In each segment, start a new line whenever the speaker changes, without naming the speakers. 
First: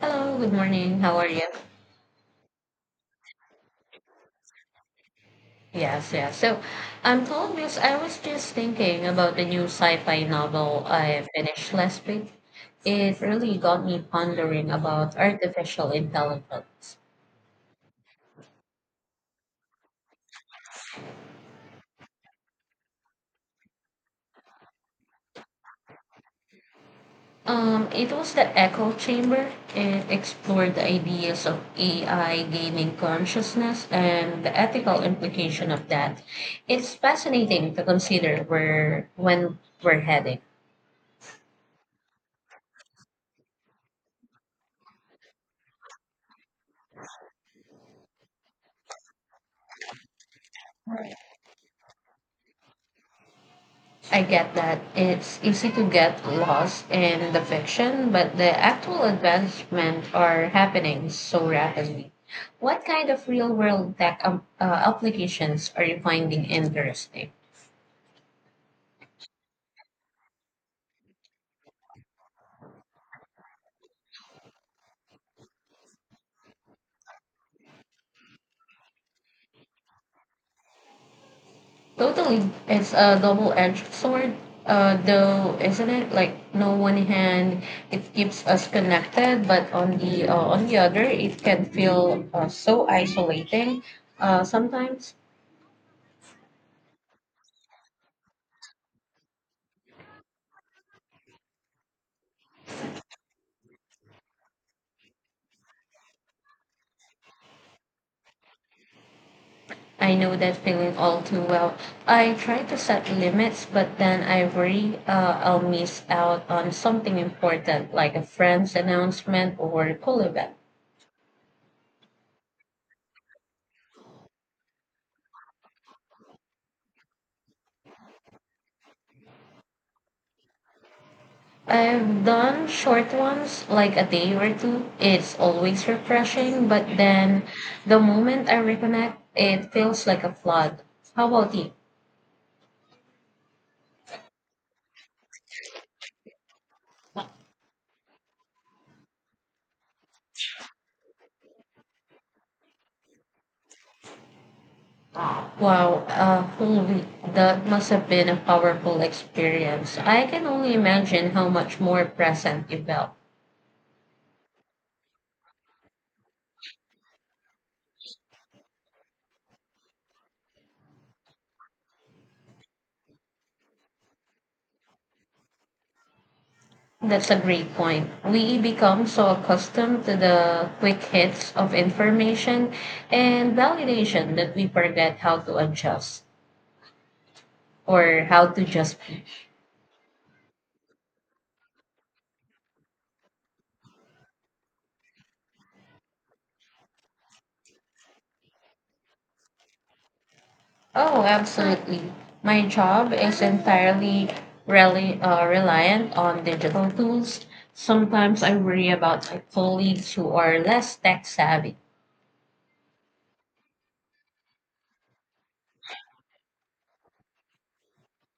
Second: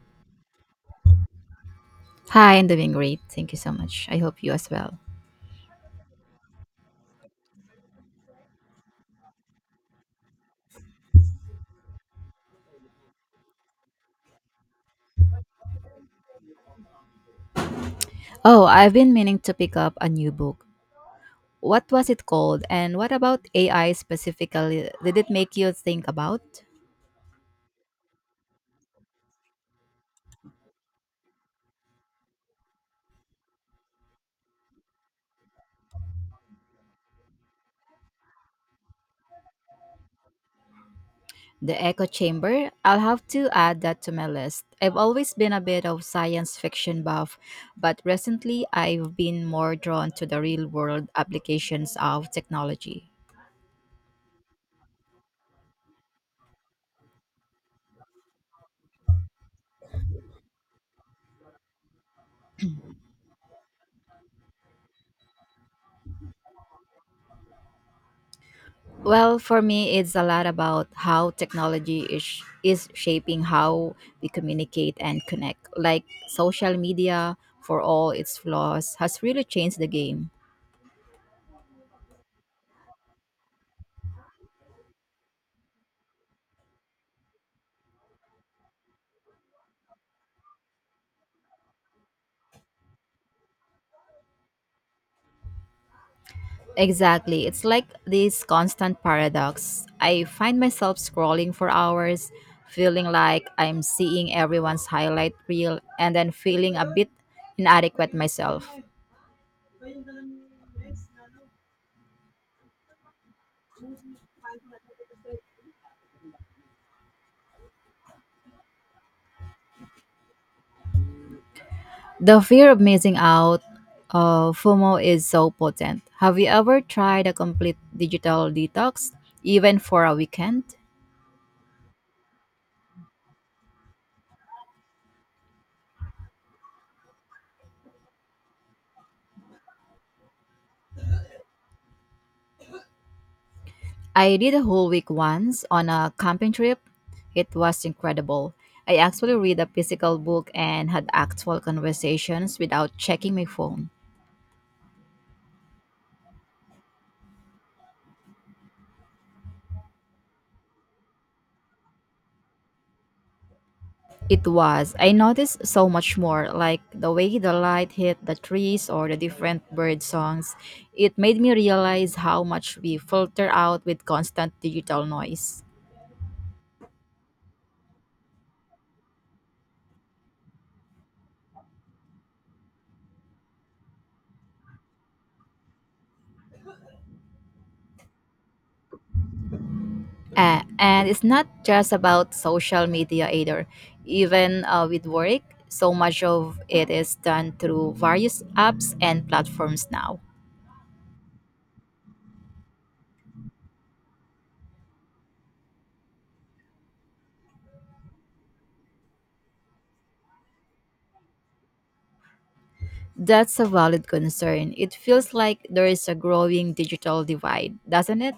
Hello, good morning. How are you?
Hi, I'm doing great. Thank you so much. I hope you as well.
Yes, yes. So, I'm told, Miss, I was just thinking about the new sci-fi novel I finished last week. It really got me pondering about artificial intelligence.
Oh, I've been meaning to pick up a new book. What was it called? And what about AI specifically? Did it make you think about
It was the Echo Chamber. It explored the ideas of AI gaining consciousness and the ethical implication of that. It's fascinating to consider where when we're heading.
the echo chamber? I'll have to add that to my list. I've always been a bit of science fiction buff, but recently I've been more drawn to the real world applications of technology.
I get that it's easy to get lost in the fiction, but the actual advancement are happening so rapidly. What kind of real world tech applications are you finding interesting?
Well, for me, it's a lot about how technology is shaping how we communicate and connect. Like social media, for all its flaws, has really changed the game.
Totally, it's a double edged sword, though, isn't it? Like, no one hand, it keeps us connected, but on the other, it can feel so isolating sometimes.
Exactly. It's like this constant paradox. I find myself scrolling for hours, feeling like I'm seeing everyone's highlight reel, and then feeling a bit inadequate myself.
I know that feeling all too well. I try to set limits, but then I worry I'll miss out on something important like a friend's announcement or cool event.
The fear of missing out, FOMO, is so potent. Have you ever tried a complete digital detox, even for a weekend?
I've done short ones, like a day or two. It's always refreshing, but then the moment I reconnect, it feels like a flood. How about you?
I did a whole week once on a camping trip. It was incredible. I actually read a physical book and had actual conversations without checking my phone.
Wow, a whole week. That must have been a powerful experience. I can only imagine how much more present you felt.
It was. I noticed so much more, like the way the light hit the trees or the different bird songs. It made me realize how much we filter out with constant digital noise.
That's a great point. We become so accustomed to the quick hits of information and validation that we forget how to adjust or how to just be.
And it's not just about social media either. Even with work, so much of it is done through various apps and platforms now.
Oh, absolutely. My job is entirely reliant on digital tools. Sometimes I worry about my colleagues who are less tech savvy.
That's a valid concern. It feels like there is a growing digital divide, doesn't it?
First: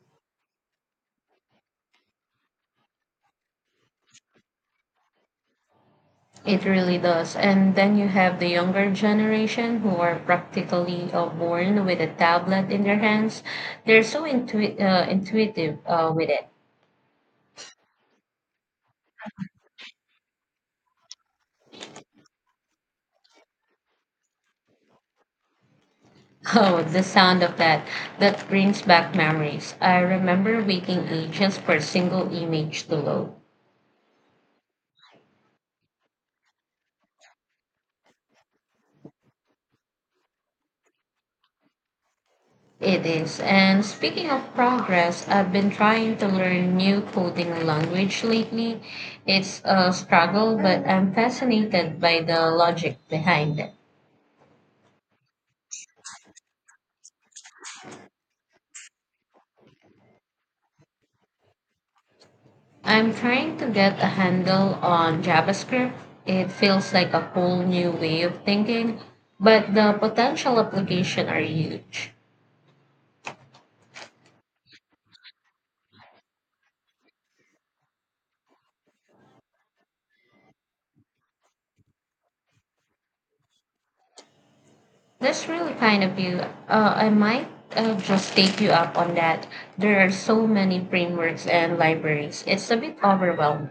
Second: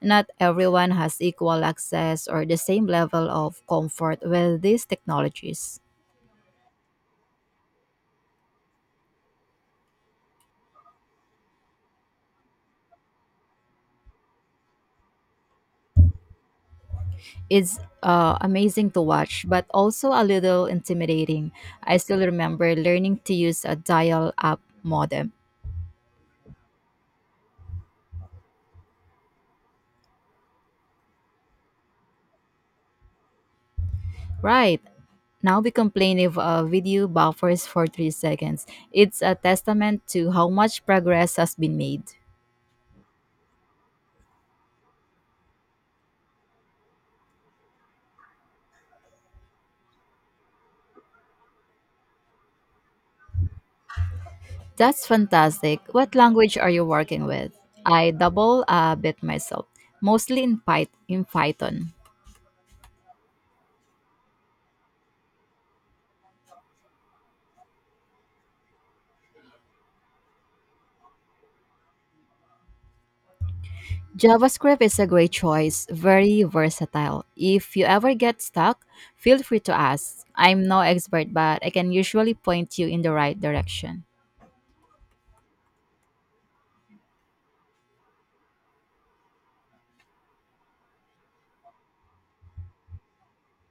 Not everyone has equal access or the same level of comfort with these technologies.
It really does. And then you have the younger generation who are practically born with a tablet in their hands. They're so intuitive with it.
It's amazing to watch, but also a little intimidating. I still remember learning to use a dial up modem.
Oh, the sound of that. That brings back memories. I remember waiting ages for a single image to load.
Right. Now we complain if a video buffers for 3 seconds. It's a testament to how much progress has been made.
It is. And speaking of progress, I've been trying to learn new coding language lately. It's a struggle, but I'm fascinated by the logic behind it.
That's fantastic. What language are you working with? I double a bit myself, mostly in Python.
I'm trying to get a handle on JavaScript. It feels like a whole new way of thinking, but the potential application are huge.
JavaScript is a great choice, very versatile. If you ever get stuck, feel free to ask. I'm no expert, but I can usually point you in the right direction.
That's really kind of you. I might just take you up on that. There are so many frameworks and libraries. It's a bit overwhelming.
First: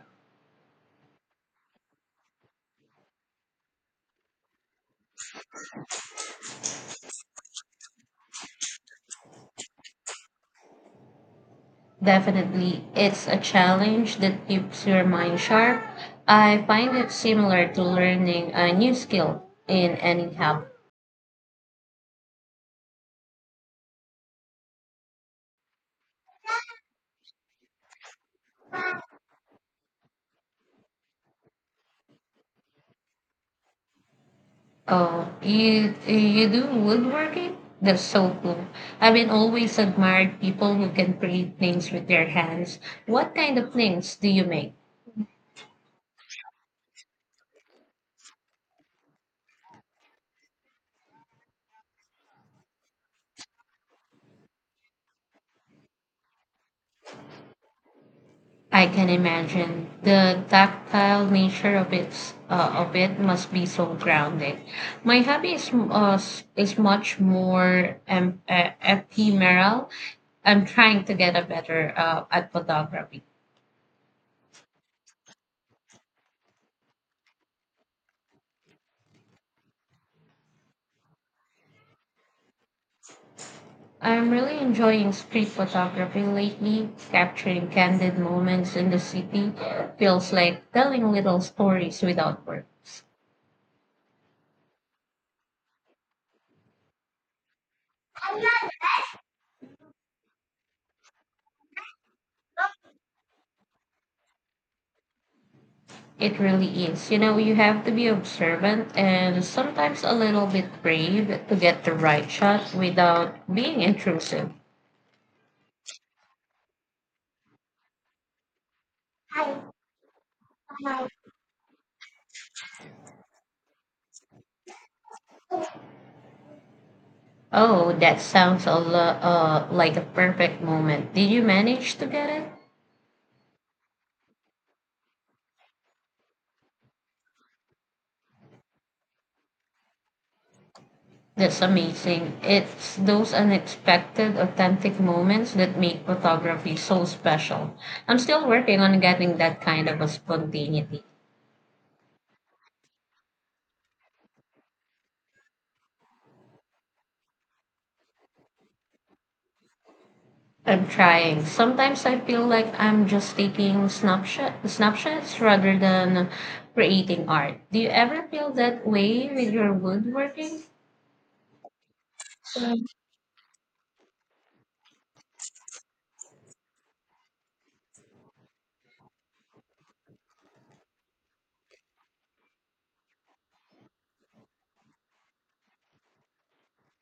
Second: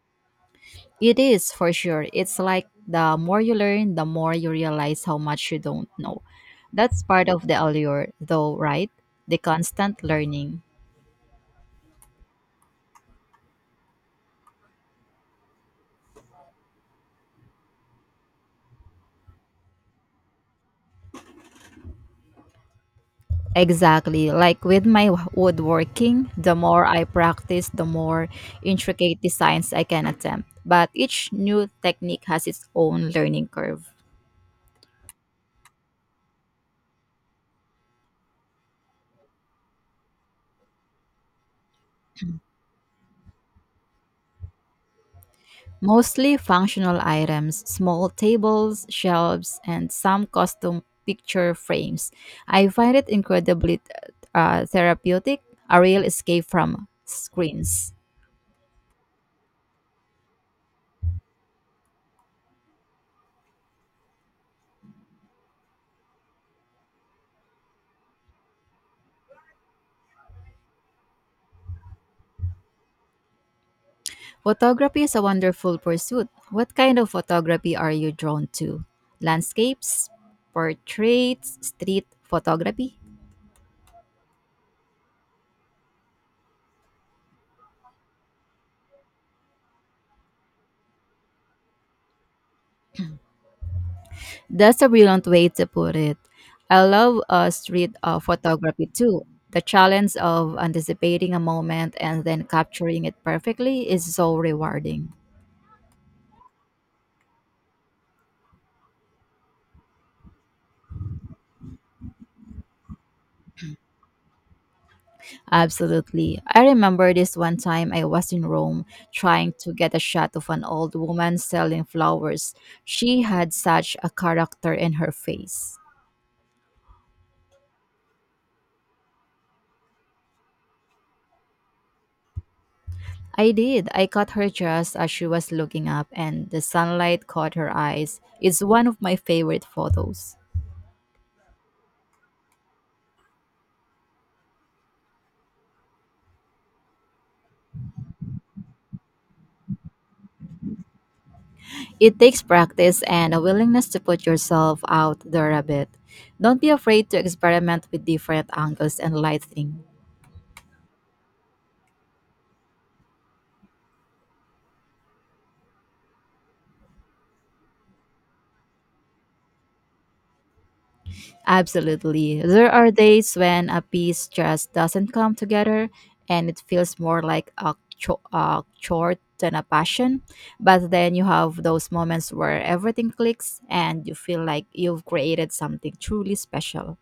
It is for sure. It's like the more you learn, the more you realize how much you don't know. That's part of the allure, though, right? The constant learning.
Definitely, it's a challenge that keeps your mind sharp. I find it similar to learning a new skill in any hobby.
Exactly. Like with my woodworking, the more I practice, the more intricate designs I can attempt. But each new technique has its own learning curve.
Oh, you do woodworking? That's so cool. I've been always admired people who can create things with their hands. What kind of things do you make?
Mostly functional items, small tables, shelves, and some custom picture frames. I find it incredibly therapeutic, a real escape from screens.
I can imagine the tactile nature of its of it must be so grounding. My hobby is is much more ephemeral. I'm trying to get a better at photography.
Photography is a wonderful pursuit. What kind of photography are you drawn to? Landscapes, portraits, street photography?
I'm really enjoying street photography lately. Capturing candid moments in the city feels like telling little stories without words.
That's a brilliant way to put it. I love street photography too. The challenge of anticipating a moment and then capturing it perfectly is so rewarding.
It really is. You know, you have to be observant and sometimes a little bit brave to get the right shot without being intrusive.
Absolutely. I remember this one time I was in Rome trying to get a shot of an old woman selling flowers. She had such a character in her face.
Oh, that sounds like a perfect moment. Did you manage to get it?
I did. I caught her just as she was looking up, and the sunlight caught her eyes. It's one of my favorite photos.
That's amazing. It's those unexpected, authentic moments that make photography so special. I'm still working on getting that kind of a spontaneity.
It takes practice and a willingness to put yourself out there a bit. Don't be afraid to experiment with different angles and lighting.
I'm trying. Sometimes I feel like I'm just taking snapshots rather than creating art. Do you ever feel that way with your woodworking?
Absolutely. There are days when a piece just doesn't come together and it feels more like a chore than a passion. But then you have those moments where everything clicks and you feel like you've created something truly special.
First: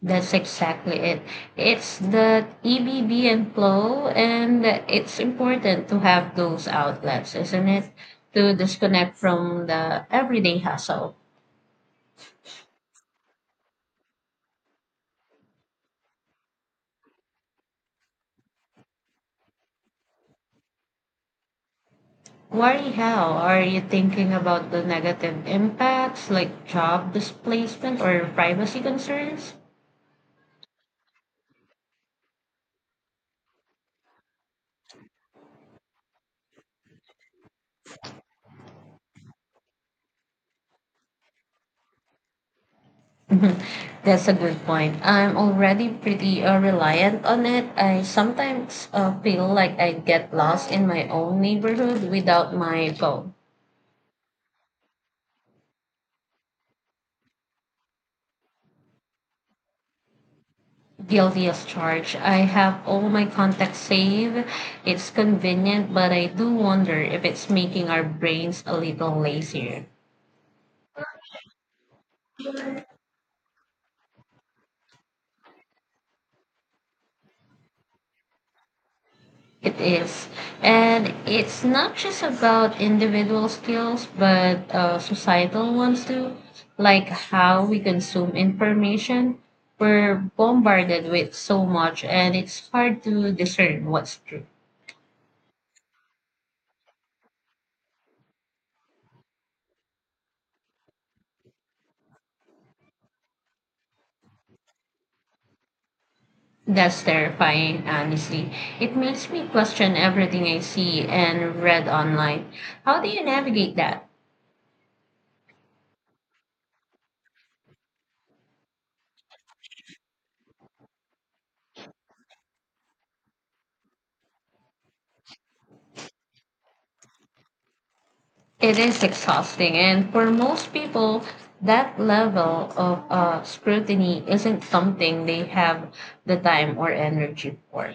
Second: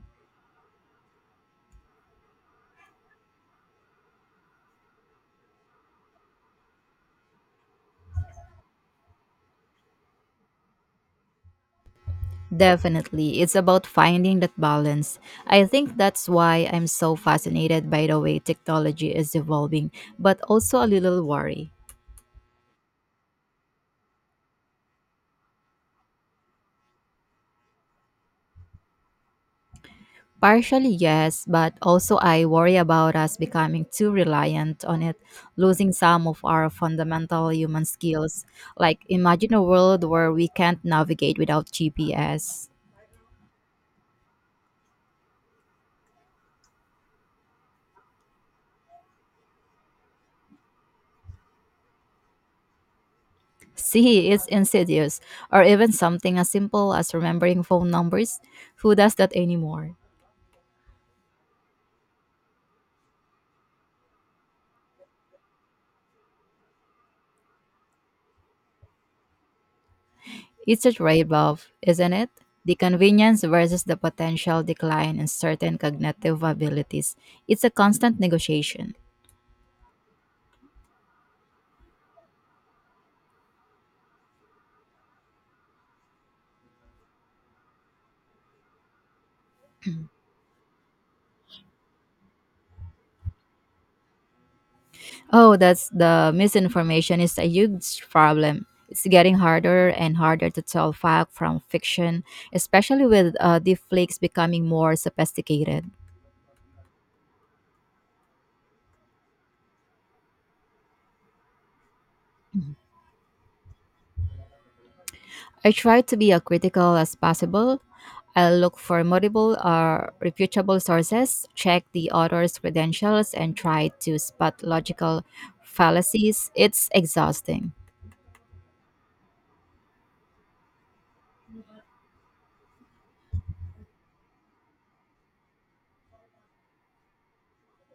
That's exactly it. It's the ebb and flow, and it's important to have those outlets, isn't it? To disconnect from the everyday hustle.
Definitely. It's about finding that balance. I think that's why I'm so fascinated by the way technology is evolving, but also a little worry.
Worry how? Are you thinking about the negative impacts like job displacement or privacy concerns?
Partially, yes, but also I worry about us becoming too reliant on it, losing some of our fundamental human skills. Like, imagine a world where we can't navigate without GPS.
Mhm. That's a good point. I'm already pretty reliant on it. I sometimes feel like I get lost in my own neighborhood without my phone.
See, it's insidious, or even something as simple as remembering phone numbers. Who does that anymore?
Guilty as charged. I have all my contacts saved. It's convenient, but I do wonder if it's making our brains a little lazier.
It's a trade off, isn't it? The convenience versus the potential decline in certain cognitive abilities. It's a constant negotiation.
It is. And it's not just about individual skills, but societal ones too, like how we consume information. We're bombarded with so much, and it's hard to discern what's true.
Oh, that's the misinformation is a huge problem. It's getting harder and harder to tell fact from fiction, especially with deepfakes becoming more sophisticated.
That's terrifying, honestly. It makes me question everything I see and read online. How do you navigate that?
I try to be as critical as possible. I look for multiple or reputable sources, check the author's credentials, and try to spot logical fallacies. It's exhausting,
It is exhausting, and for most people, that level of scrutiny isn't something they have the time or energy for.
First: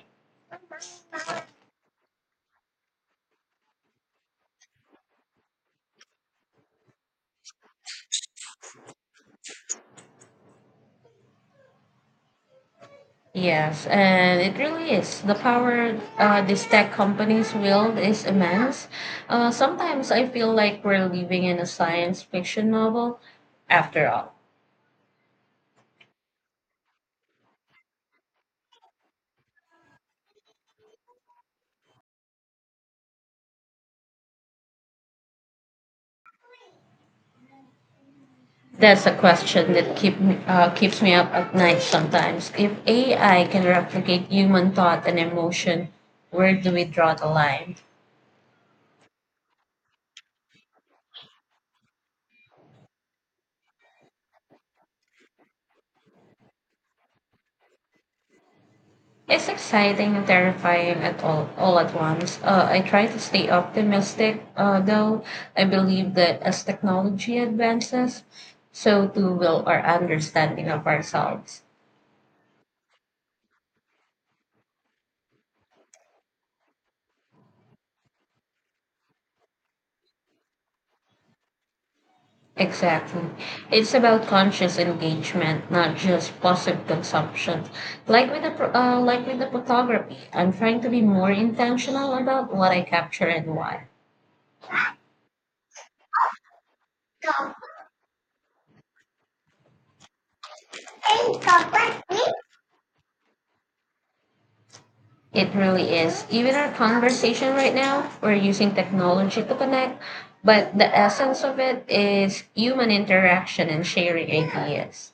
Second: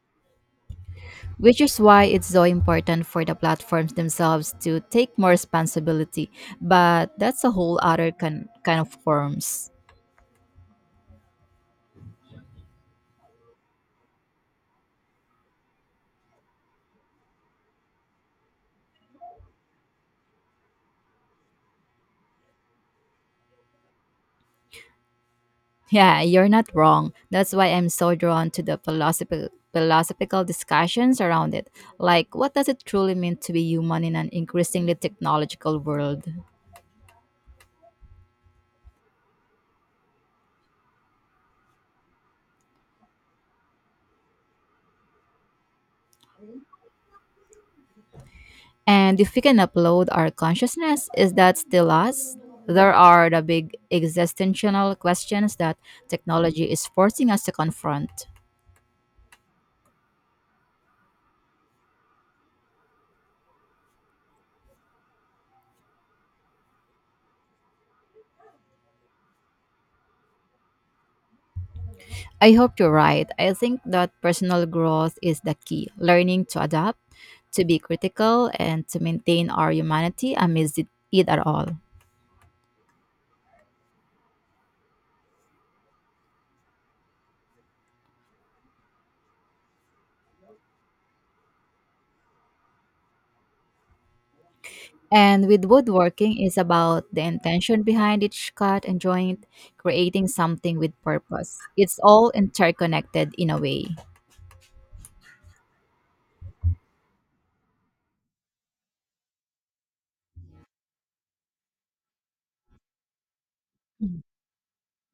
which is why it's so important for the platforms themselves to take more responsibility. But that's a whole other kind of forms.
Yes, and it really is. The power these tech companies wield is immense. Sometimes I feel like we're living in a science fiction novel after all.
Yeah, you're not wrong. That's why I'm so drawn to the philosophical discussions around it. Like what does it truly mean to be human in an increasingly technological world?
That's a question that keeps me up at night sometimes. If AI can replicate human thought and emotion, where do we draw the line?
And if we can upload our consciousness, is that still us? There are the big existential questions that technology is forcing us to confront.
It's exciting and terrifying all at once. I try to stay optimistic, though I believe that as technology advances, so too will our understanding of ourselves.
I hope you're right. I think that personal growth is the key. Learning to adapt, to be critical, and to maintain our humanity amidst it at all.
Exactly. It's about conscious engagement, not just passive consumption. Like like with the photography, I'm trying to be more intentional about what I capture and why.
And with woodworking is about the intention behind each cut and joint, creating something with purpose. It's all interconnected in a way.
It really is. Even our conversation right now, we're using technology to connect, but the essence of it is human interaction and
Mm.
sharing ideas.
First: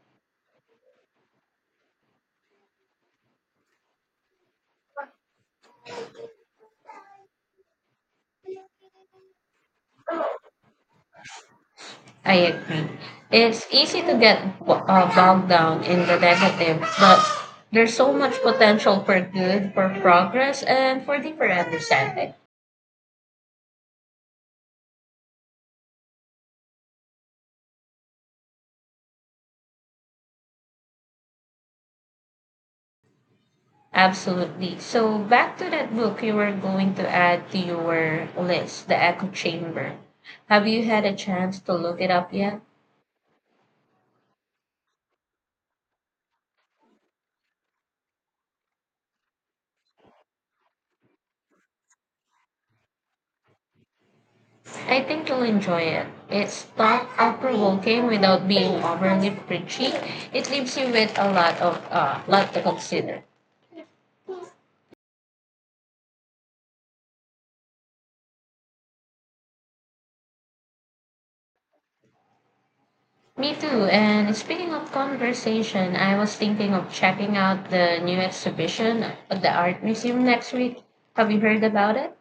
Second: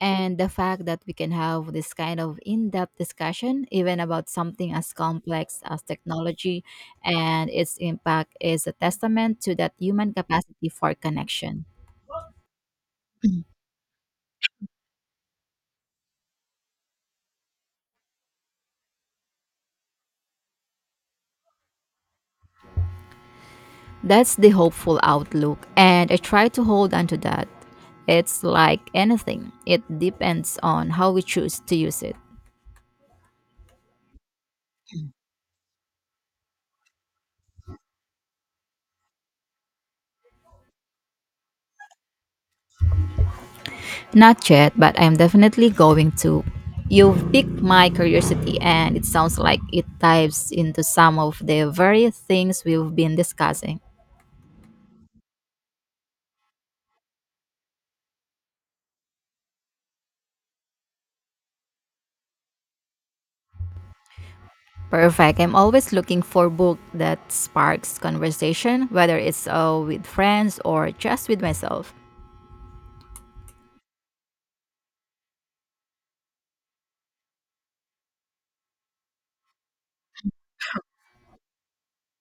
And the fact that we can have this kind of in depth discussion, even about something as complex as technology and its impact, is a testament to that human capacity for connection.
I agree. It's easy to bogged down in the negative, but there's so much potential for good, for progress, and for deeper understanding.
That's the hopeful outlook, and I try to hold on to that. It's like anything, it depends on how we choose to use it.
Absolutely. So, back to that book you were going to add to your list, The Echo Chamber. Have you had a chance to look it up yet?
Not yet, but I'm definitely going to. You've piqued my curiosity, and it sounds like it dives into some of the very things we've been discussing.
I think you'll enjoy it. It's thought provoking without being overly preachy. It leaves you with a lot to consider.
Perfect. I'm always looking for book that sparks conversation, whether it's with friends or just with myself.
Me too. And speaking of conversation, I was thinking of checking out the new exhibition at the art museum next week. Have you heard about it?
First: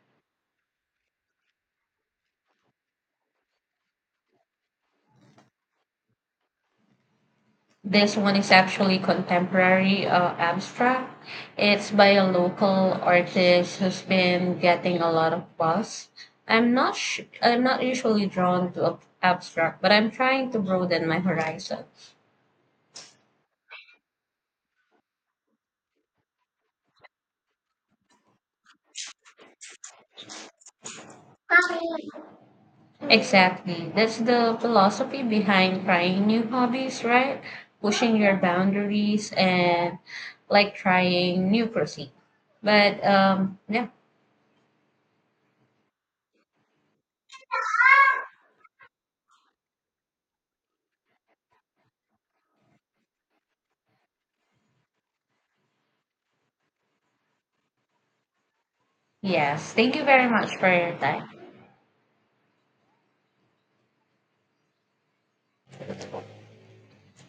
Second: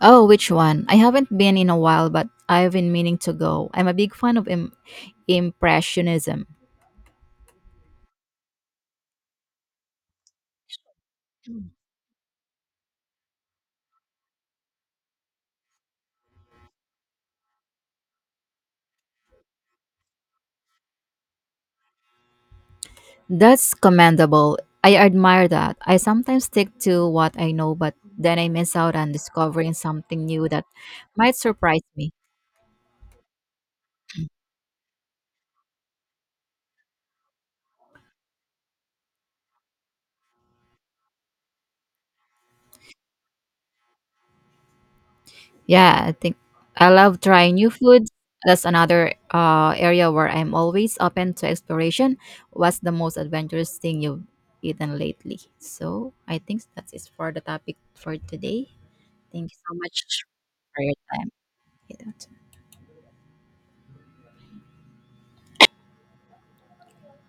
Oh, which one? I haven't been in a while, but I've been meaning to go. I'm a big fan of Impressionism.
This one is actually contemporary abstract. It's by a local artist who's been getting a lot of buzz. I'm not sh- I'm not usually drawn to abstract, but I'm trying to broaden my horizons.
That's commendable. I admire that. I sometimes stick to what I know, but then I miss out on discovering something new that might surprise me.
Exactly. That's the philosophy behind trying new hobbies, right? Pushing your boundaries and like trying new cuisine. But yeah.
Yeah, I think I love trying new foods. That's another area where I'm always open to exploration. What's the most adventurous thing you've eaten lately? So I think that is for the topic for today. Thank you
Yes.
so
Thank
much
you very much for
for
your
your
time.
time.